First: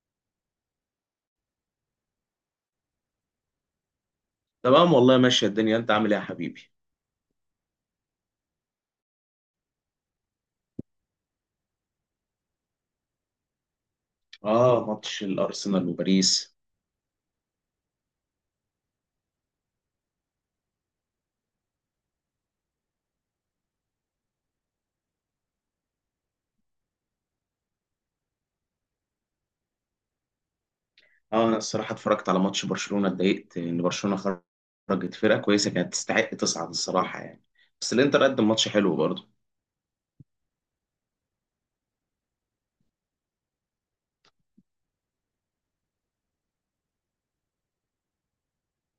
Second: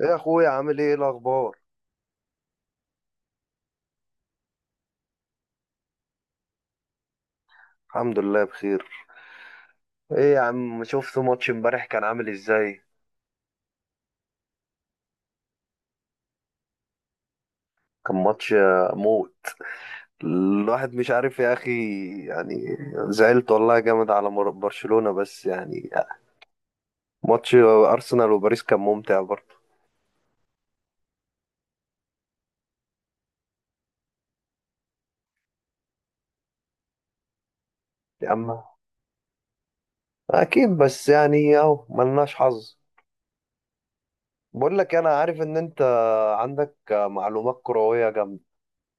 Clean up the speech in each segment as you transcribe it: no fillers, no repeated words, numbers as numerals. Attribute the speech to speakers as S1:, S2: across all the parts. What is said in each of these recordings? S1: ايه يا اخويا، عامل ايه الاخبار؟
S2: تمام والله، ماشية الدنيا. انت عامل ايه يا حبيبي؟
S1: الحمد لله بخير. ايه يا عم، شفت ماتش امبارح؟ كان عامل ازاي؟
S2: اه، ماتش الارسنال وباريس.
S1: كان ماتش موت. الواحد مش عارف يا اخي، يعني زعلت والله جامد على برشلونة، بس يعني ماتش ارسنال وباريس كان ممتع برضه.
S2: اه انا الصراحة اتفرجت على ماتش برشلونة، اتضايقت ان برشلونة خرجت. فرقة كويسة كانت تستحق تصعد الصراحة يعني. بس الانتر
S1: يا
S2: قدم
S1: عم
S2: ماتش حلو برضه.
S1: اكيد، بس يعني اهو ملناش حظ. بقول لك، انا عارف ان انت عندك معلومات كروية جامدة.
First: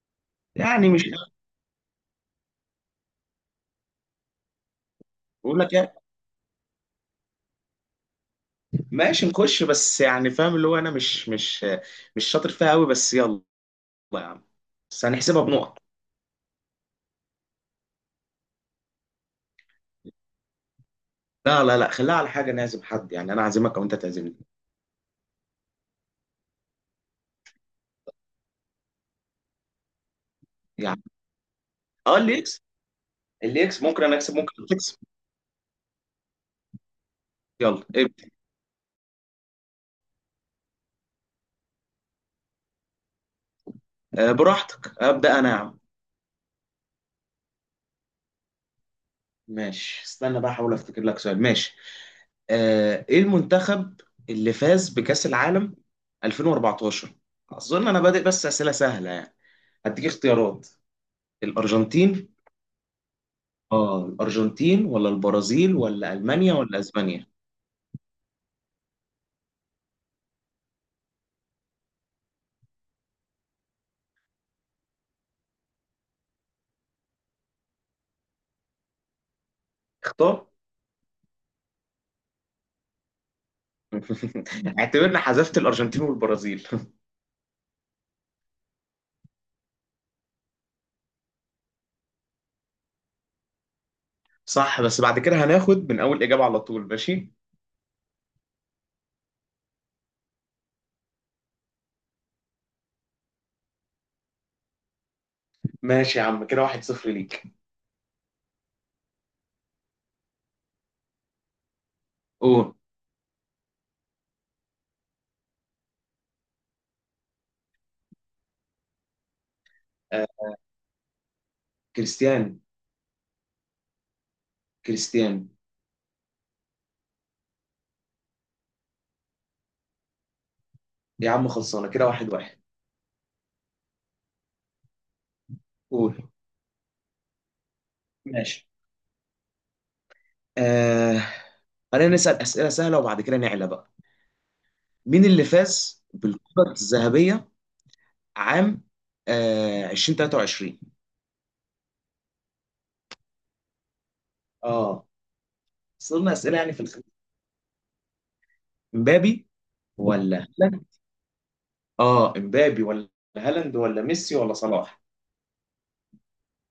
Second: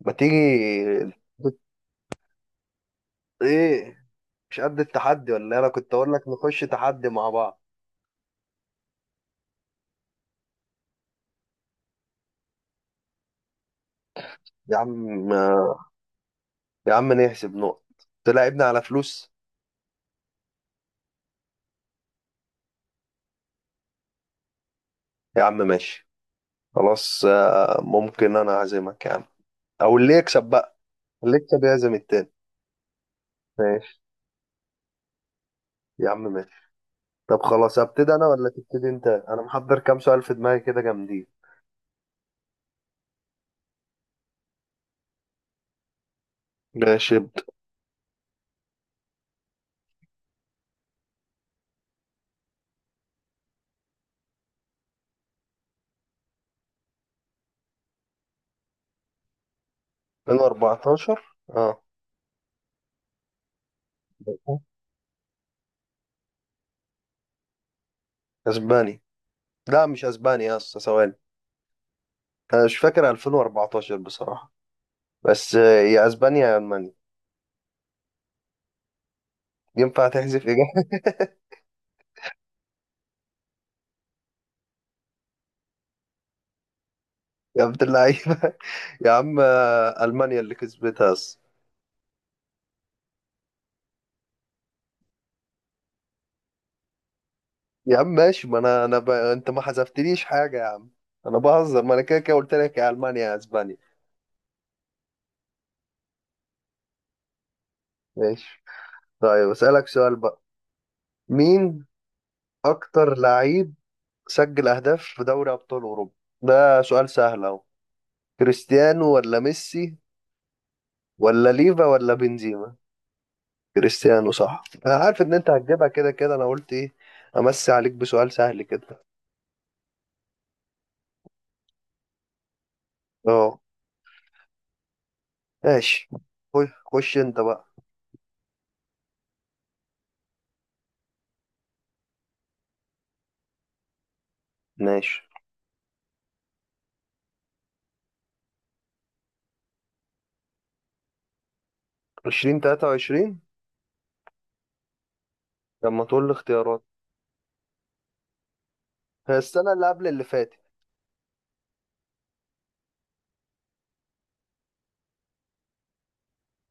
S1: ما
S2: يعني مش
S1: تيجي؟ ايه، مش قد التحدي ولا إيه؟
S2: بقول
S1: انا
S2: لك
S1: كنت
S2: يعني
S1: اقول لك نخش تحدي مع بعض.
S2: ماشي نخش، بس يعني فاهم اللي هو انا مش مش شاطر فيها قوي، بس يلا يا عم.
S1: يا
S2: بس
S1: عم،
S2: هنحسبها بنقط.
S1: يا عم نحسب نقط؟ تلاعبني على فلوس؟
S2: لا لا لا، خليها على حاجة، نعزم حد. يعني انا اعزمك او انت تعزمني.
S1: يا عم ماشي، خلاص. ممكن انا اعزمك يا عم، او اللي يكسب بقى،
S2: يعني
S1: اللي يكسب يعزم
S2: اه،
S1: التاني.
S2: اللي يكسب، اللي يكسب
S1: ماشي
S2: ممكن انا اكسب، ممكن انت تكسب.
S1: يا عم، ماشي. طب خلاص،
S2: يلا
S1: ابتدي انا
S2: ابدا.
S1: ولا تبتدي انت؟ انا محضر كام سؤال في دماغي كده جامدين.
S2: آه براحتك، ابدا انا يا عم.
S1: ماشي، ابدأ.
S2: ماشي، استنى بقى احاول افتكر لك سؤال. ماشي، ايه المنتخب اللي فاز بكأس العالم 2014؟ اظن انا بادئ بس اسئله سهله يعني. هديك اختيارات.
S1: 2014، اه.
S2: الارجنتين، اه الارجنتين ولا البرازيل ولا المانيا ولا اسبانيا؟
S1: اسباني. لا مش اسباني يا اسطى، ثواني. انا مش فاكر 2014 بصراحة، بس يا اسبانيا يا المانيا. ينفع تحذف
S2: اختار.
S1: اجابة؟
S2: اعتبرنا حذفت الارجنتين والبرازيل.
S1: يا عبد اللعيبة يا عم ألمانيا اللي كسبتها أصلا.
S2: صح، بس بعد كده هناخد من اول اجابه على طول. ماشي،
S1: يا عم ماشي، ما أنا أنا أنت ما حذفتليش حاجة يا عم، أنا بهزر، ما أنا كده كده قلت لك يا ألمانيا يا أسبانيا.
S2: ماشي يا عم، كده واحد صفر ليك.
S1: ماشي. طيب أسألك سؤال بقى، مين
S2: قول.
S1: أكتر لعيب سجل أهداف في دوري أبطال أوروبا؟ ده سؤال سهل أهو. كريستيانو ولا ميسي
S2: آه
S1: ولا ليفا ولا
S2: كريستيان،
S1: بنزيما؟ كريستيانو صح، أنا عارف إن أنت
S2: كريستيان.
S1: هتجيبها، كده كده أنا قلت إيه أمسي عليك بسؤال سهل كده.
S2: يا عم خلصانه، كده واحد واحد.
S1: أه، ماشي.
S2: قول.
S1: خش خش أنت بقى.
S2: ماشي. آه... خلينا نسأل أسئلة سهلة وبعد كده نعلى بقى.
S1: ماشي.
S2: مين اللي فاز بالكرة الذهبية عام 2023؟
S1: 2023.
S2: اه.
S1: لما تقول لي
S2: صرنا أسئلة يعني في
S1: اختيارات.
S2: الخ...
S1: هي
S2: مبابي
S1: السنة اللي قبل اللي
S2: ولا
S1: فاتت.
S2: هالاند؟ اه مبابي ولا هالاند ولا ميسي ولا صلاح؟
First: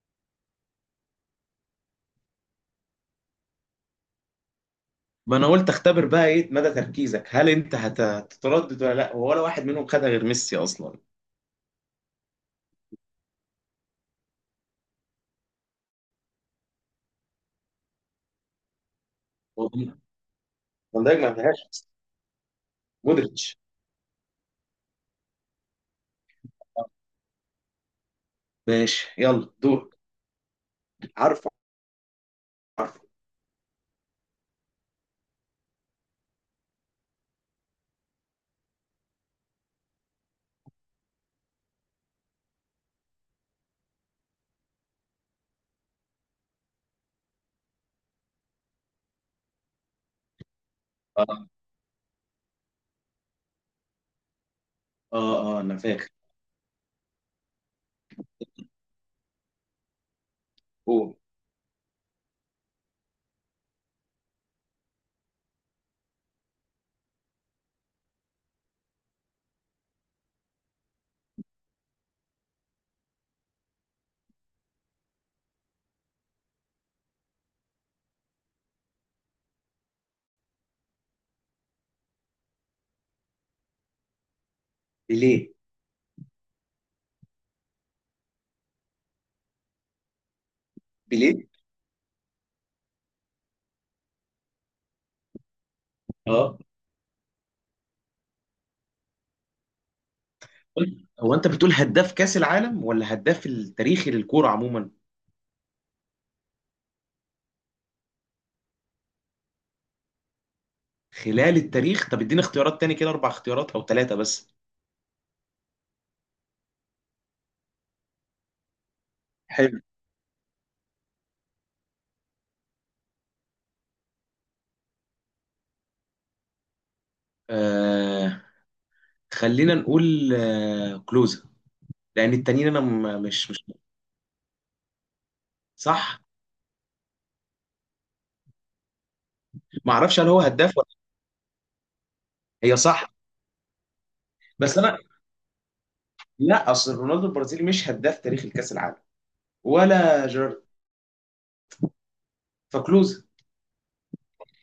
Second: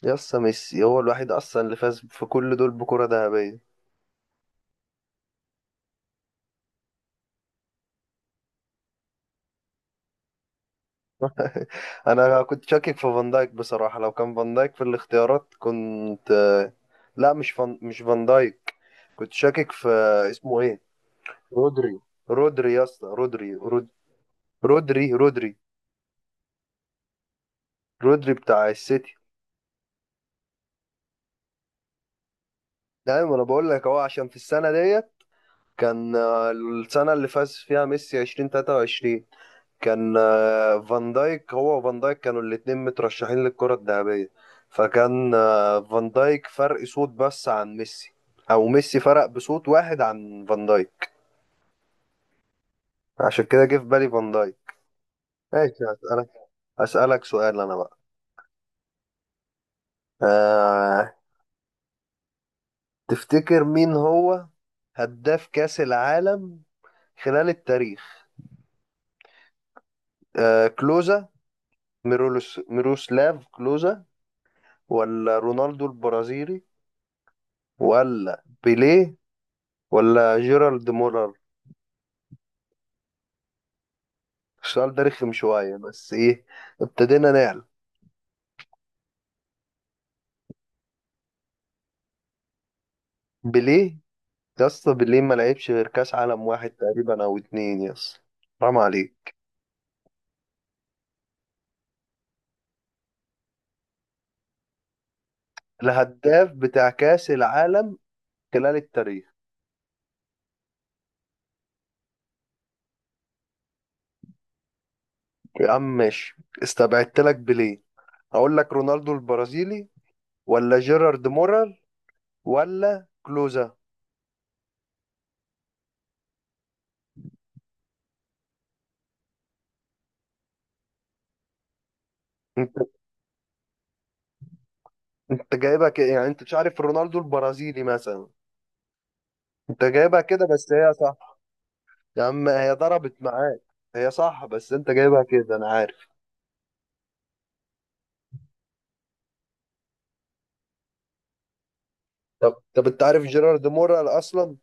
S1: يسا ميسي هو الوحيد أصلا اللي فاز في كل دول بكرة ذهبية.
S2: ما انا قلت اختبر بقى ايه مدى تركيزك. هل انت هتتردد ولا لا؟ ولا واحد منهم خدها غير ميسي اصلا.
S1: أنا كنت شاكك في فان دايك بصراحة، لو كان فان دايك في الاختيارات كنت. لا، مش فان دايك، كنت شاكك في، اسمه إيه؟
S2: فان دايك ما فيهاش.
S1: رودري. رودري يا اسطى،
S2: مودريتش.
S1: رودري، رودري بتاع السيتي.
S2: ماشي، يلا دور. عارفه، عارفه.
S1: دايما أنا بقول لك أهو، عشان في السنة ديت كان السنة اللي فاز فيها ميسي 2023، كان فان دايك، هو وفان دايك كانوا الاتنين مترشحين للكرة الذهبية، فكان فان دايك فرق صوت بس عن ميسي، او ميسي فرق بصوت واحد عن فان دايك.
S2: اه
S1: عشان كده جه في بالي فان دايك.
S2: اه
S1: ماشي،
S2: انا فاكر.
S1: هسألك، هسألك سؤال انا بقى. أه...
S2: قول.
S1: تفتكر مين هو هداف كأس العالم خلال التاريخ؟ كلوزا، ميروسلاف كلوزا، ولا رونالدو البرازيلي، ولا بيليه، ولا جيرالد مولر؟ السؤال ده رخم
S2: بيليه،
S1: شوية، بس ايه، ابتدينا نعلم.
S2: بيليه.
S1: بليه؟ يا اسطى بليه ما لعبش غير كاس عالم
S2: اه،
S1: واحد تقريبا او اتنين يا اسطى، حرام عليك.
S2: هو انت بتقول هداف كاس العالم ولا هداف التاريخي للكوره عموما؟
S1: الهداف بتاع كاس العالم خلال التاريخ.
S2: خلال التاريخ؟ طب اديني اختيارات تاني، كده اربع اختيارات او ثلاثه بس.
S1: يا عم ماشي، استبعدت لك بليه. اقول لك رونالدو
S2: حلو.
S1: البرازيلي، ولا جيرارد مولر، ولا كلوزا.
S2: آه، خلينا نقول آه كلوزا، لان التانيين
S1: انت،
S2: انا مش
S1: انت جايبها كده،
S2: صح.
S1: يعني انت مش عارف رونالدو البرازيلي مثلا، انت
S2: ما
S1: جايبها
S2: اعرفش هل هو
S1: كده، بس
S2: هداف ولا.
S1: هي صح. يا عم، هي
S2: هي صح،
S1: ضربت معاك. هي صح، بس
S2: بس
S1: انت
S2: انا
S1: جايبها كده انا عارف.
S2: لا، اصل رونالدو البرازيلي مش هداف تاريخ الكاس العالم، ولا جيرارد.
S1: طب طب، انت عارف
S2: فكلوزا.
S1: جيرارد مورال اصلا؟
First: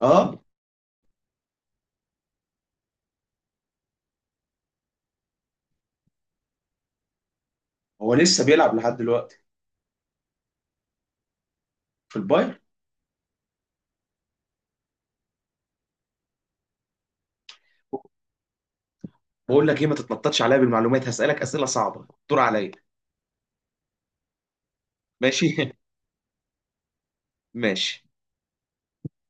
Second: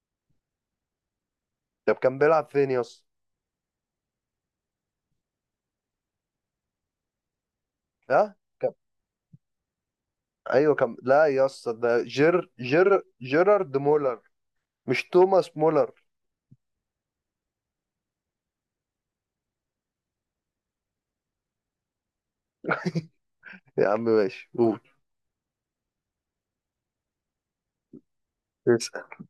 S2: اه.
S1: طب كان بيلعب فين يا اسطى؟
S2: هو
S1: ها
S2: لسه
S1: كان...
S2: بيلعب لحد دلوقتي.
S1: ايوه كان، لا يا اسطى ده
S2: في البايرن.
S1: جيرارد مولر، مش توماس مولر.
S2: بقول لك ايه، ما تتنططش عليا بالمعلومات. هسألك أسئلة صعبة، دور عليا.
S1: يا عم ماشي، قول.
S2: ماشي. ماشي.
S1: اسأل.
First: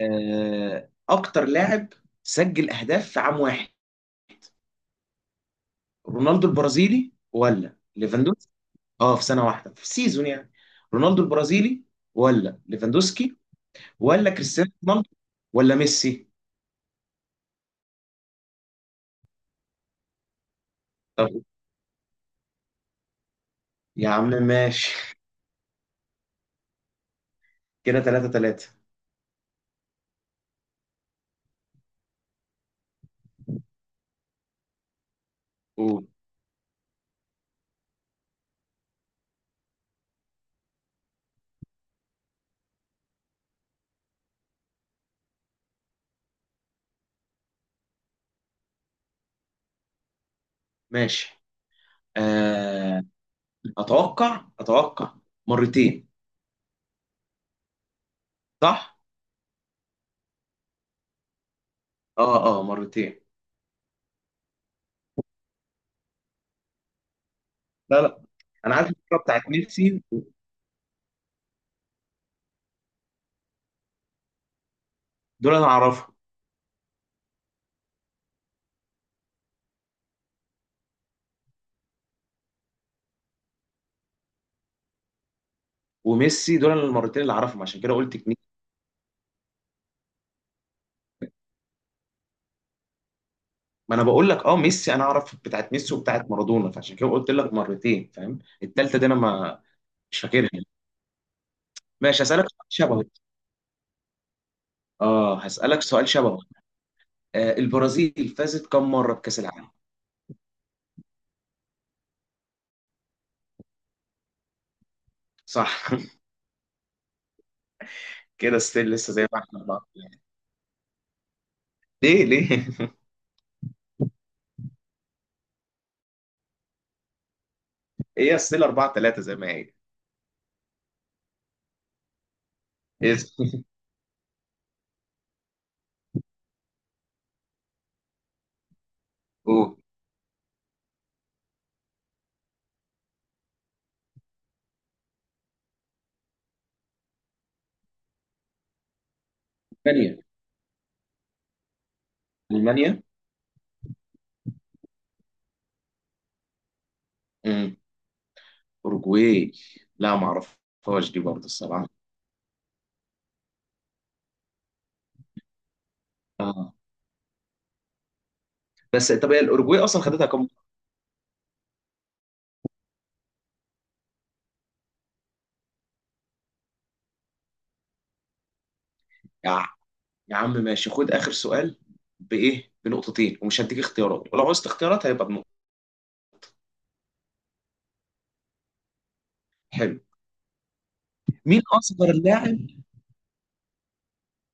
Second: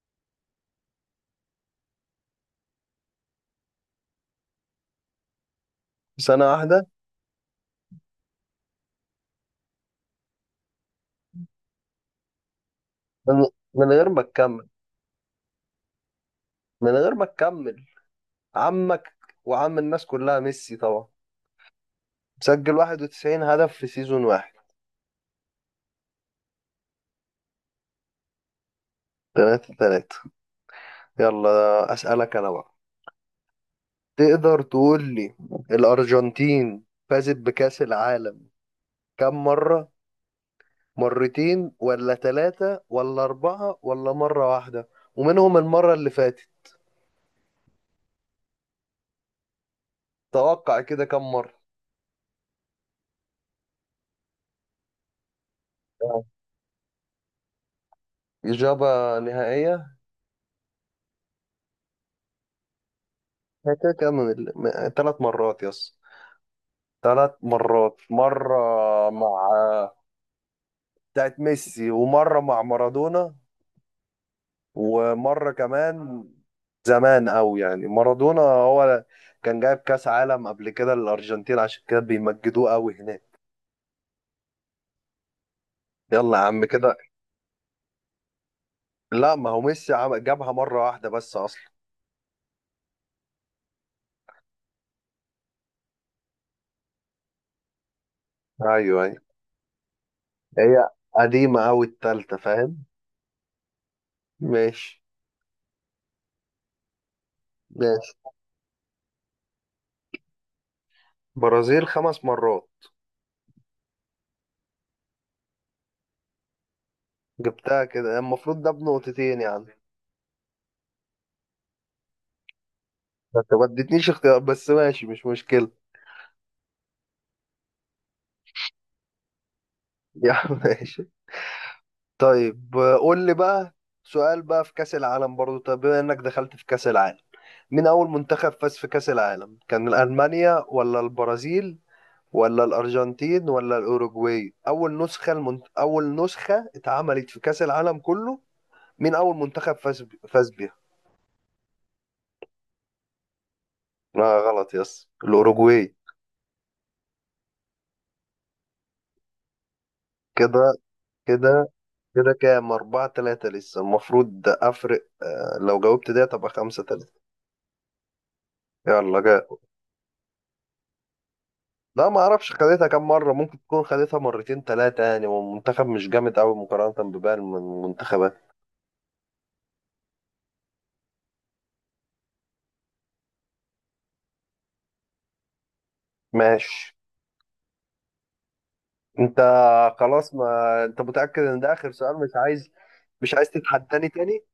S2: آه، اكتر لاعب سجل اهداف في عام واحد،
S1: سنة
S2: رونالدو
S1: واحدة؟
S2: البرازيلي ولا ليفاندوسكي؟ اه في سنة واحدة، في سيزون يعني. رونالدو البرازيلي ولا ليفاندوسكي
S1: من... من غير ما
S2: ولا
S1: تكمل.
S2: كريستيانو رونالدو ولا ميسي؟
S1: من غير ما تكمل، عمك وعم الناس كلها ميسي طبعا،
S2: طب.
S1: مسجل 91 هدف في
S2: يا
S1: سيزون
S2: عم
S1: واحد.
S2: ماشي. كده 3-3.
S1: تلاتة تلاتة. يلا أسألك أنا بقى. تقدر تقول لي
S2: قول.
S1: الأرجنتين فازت بكأس العالم كم مرة؟ مرتين ولا ثلاثة ولا أربعة ولا مرة واحدة؟ ومنهم المرة اللي فاتت. توقع كده كم
S2: ماشي.
S1: مرة؟
S2: آه، اتوقع مرتين.
S1: آه.
S2: صح،
S1: إجابة نهائية؟
S2: اه اه مرتين.
S1: هي كده كام، من ثلاث مرات يس. ثلاث مرات.
S2: لا لا،
S1: مرة
S2: انا عارف الكوره
S1: مع،
S2: بتاعت ميسي.
S1: بتاعت ميسي، ومرة مع مارادونا، ومرة
S2: دول انا اعرفها.
S1: كمان زمان أوي، يعني مارادونا هو كان جايب كأس عالم قبل كده للأرجنتين، عشان كده بيمجدوه أوي هناك. يلا يا
S2: وميسي،
S1: عم
S2: دول انا
S1: كده.
S2: المرتين اللي اعرفهم، عشان كده قلت اتنين.
S1: لا، ما هو ميسي جابها مرة واحدة بس أصلا.
S2: ما انا بقول لك اه ميسي، انا اعرف بتاعت ميسي وبتاعت مارادونا، فعشان كده قلت لك مرتين. فاهم؟
S1: أيوه
S2: التالتة دي انا
S1: أيوه،
S2: ما مش فاكرها.
S1: هي قديمة أوي
S2: ماشي
S1: التالتة،
S2: هسألك سؤال
S1: فاهم.
S2: شبهه.
S1: ماشي.
S2: اه هسألك سؤال شبهه. آه،
S1: ماشي،
S2: البرازيل فازت كم مرة بكأس العالم؟
S1: برازيل خمس مرات.
S2: صح.
S1: جبتها كده،
S2: كده
S1: المفروض ده
S2: ستيل لسه زي ما
S1: بنقطتين
S2: احنا،
S1: يعني.
S2: أربعة. ليه ليه؟
S1: ما انت ما اديتنيش اختيار، بس ماشي مش مشكلة.
S2: هي ستيل 4-3 زي ما هي.
S1: يا عم ماشي. طيب قول لي
S2: اسم.
S1: بقى سؤال بقى في كأس العالم برضو. طب بما انك دخلت في كأس العالم، مين اول منتخب فاز في كأس العالم؟
S2: قول.
S1: كان ألمانيا ولا البرازيل ولا الأرجنتين ولا الأوروجواي؟ اول نسخة اول نسخة اتعملت في كأس العالم كله، مين اول منتخب
S2: المانيا،
S1: فاز بيها؟
S2: المانيا.
S1: لا غلط، يس الأوروجواي.
S2: امم، اوروجواي. لا ما
S1: كده،
S2: اعرفهاش دي برضه
S1: كده،
S2: الصراحة.
S1: كده كام؟ أربعة تلاتة لسه. المفروض أفرق لو جاوبت ده تبقى
S2: اه.
S1: خمسة تلاتة.
S2: بس
S1: يلا
S2: طب هي
S1: جاي.
S2: الاوروجواي اصلا خدتها كام مرة؟
S1: لا، ما اعرفش خدتها كام مره، ممكن تكون خدتها مرتين ثلاثه يعني، والمنتخب مش جامد قوي مقارنه بباقي المنتخبات.
S2: يا يا عم ماشي، خد اخر سؤال بايه، بنقطتين ومش هديك اختيارات، ولو عوزت اختيارات هيبقى بنقطه.
S1: ماشي. انت،
S2: حلو.
S1: خلاص، ما انت متاكد ان
S2: مين
S1: ده اخر
S2: اصغر
S1: سؤال، مش
S2: لاعب؟
S1: عايز، مش عايز تتحداني تاني؟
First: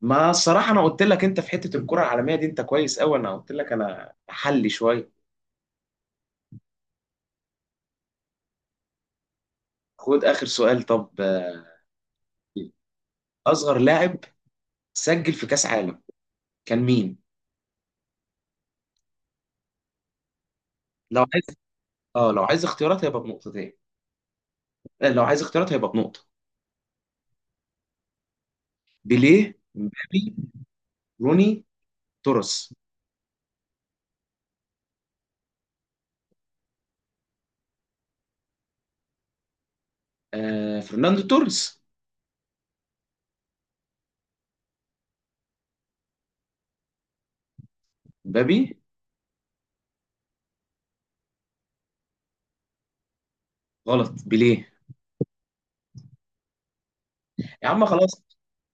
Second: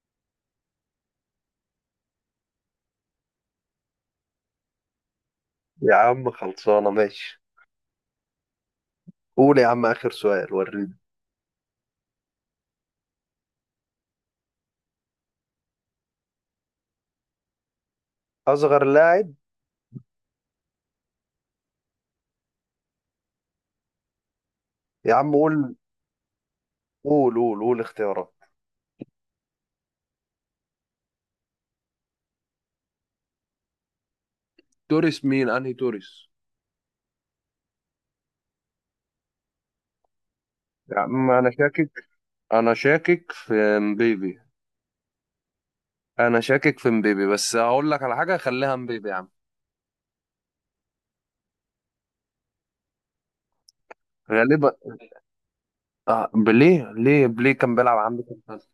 S2: ما الصراحه انا قلت لك انت في حته الكره العالميه دي انت كويس قوي، انا قلت لك انا حلي شويه.
S1: يا عم خلصانه، ماشي. قول يا عم، اخر
S2: خد اخر
S1: سؤال،
S2: سؤال.
S1: وريني.
S2: طب آه، اصغر لاعب سجل في كاس عالم كان مين؟
S1: اصغر لاعب.
S2: لو عايز، اه لو عايز اختيارات هيبقى بنقطتين، آه
S1: يا
S2: لو
S1: عم
S2: عايز اختيارات
S1: قول
S2: هيبقى بنقطه.
S1: قول قول قول اختيارات.
S2: بيليه، مبابي، روني، توريس.
S1: توريس؟ مين انهي توريس؟
S2: آه،
S1: يا
S2: فرناندو
S1: عم انا
S2: توريس.
S1: شاكك، انا شاكك في مبيبي، انا شاكك في مبيبي، بس هقول لك على حاجه، خليها
S2: مبابي.
S1: مبيبي يا عم.
S2: غلط، بيليه.
S1: غالبا. آه بليه؟ ليه، بليه
S2: يا
S1: كان
S2: عم
S1: بيلعب عندي
S2: خلاص،
S1: في الفصل.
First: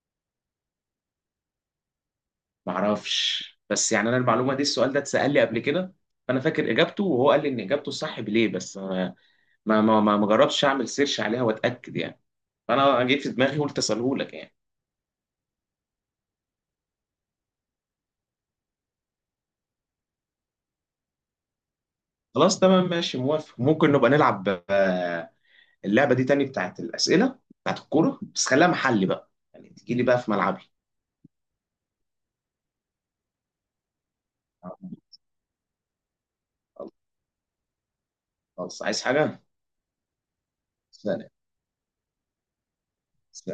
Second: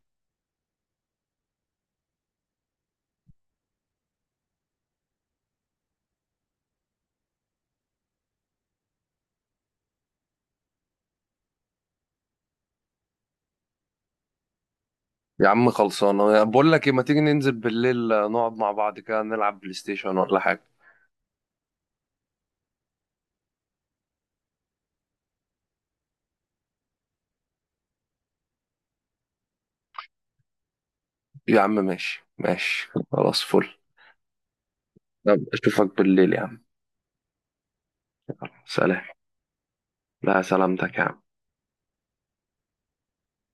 S2: ما اعرفش، بس يعني انا المعلومه دي، السؤال ده اتسال لي قبل كده، فانا فاكر اجابته، وهو قال لي ان اجابته الصح بيليه. بس ما جربتش اعمل سيرش عليها واتاكد يعني. فانا جيت في دماغي قلت اساله لك يعني.
S1: يا عم خلصانة، بقول لك ايه، ما تيجي ننزل بالليل نقعد مع بعض كده، نلعب بلاي ستيشن ولا حاجة؟
S2: خلاص تمام، ماشي موافق، ممكن نبقى نلعب آه، اللعبه دي تاني بتاعت الاسئله بتاعت الكوره، بس خليها محلي بقى يعني، تجي لي بقى في ملعبي.
S1: يا عم ماشي ماشي، خلاص فل. يلا، اشوفك بالليل يا عم.
S2: خلاص،
S1: سلام.
S2: عايز حاجه؟
S1: لا سلامتك يا عم.
S2: سلام. سلام.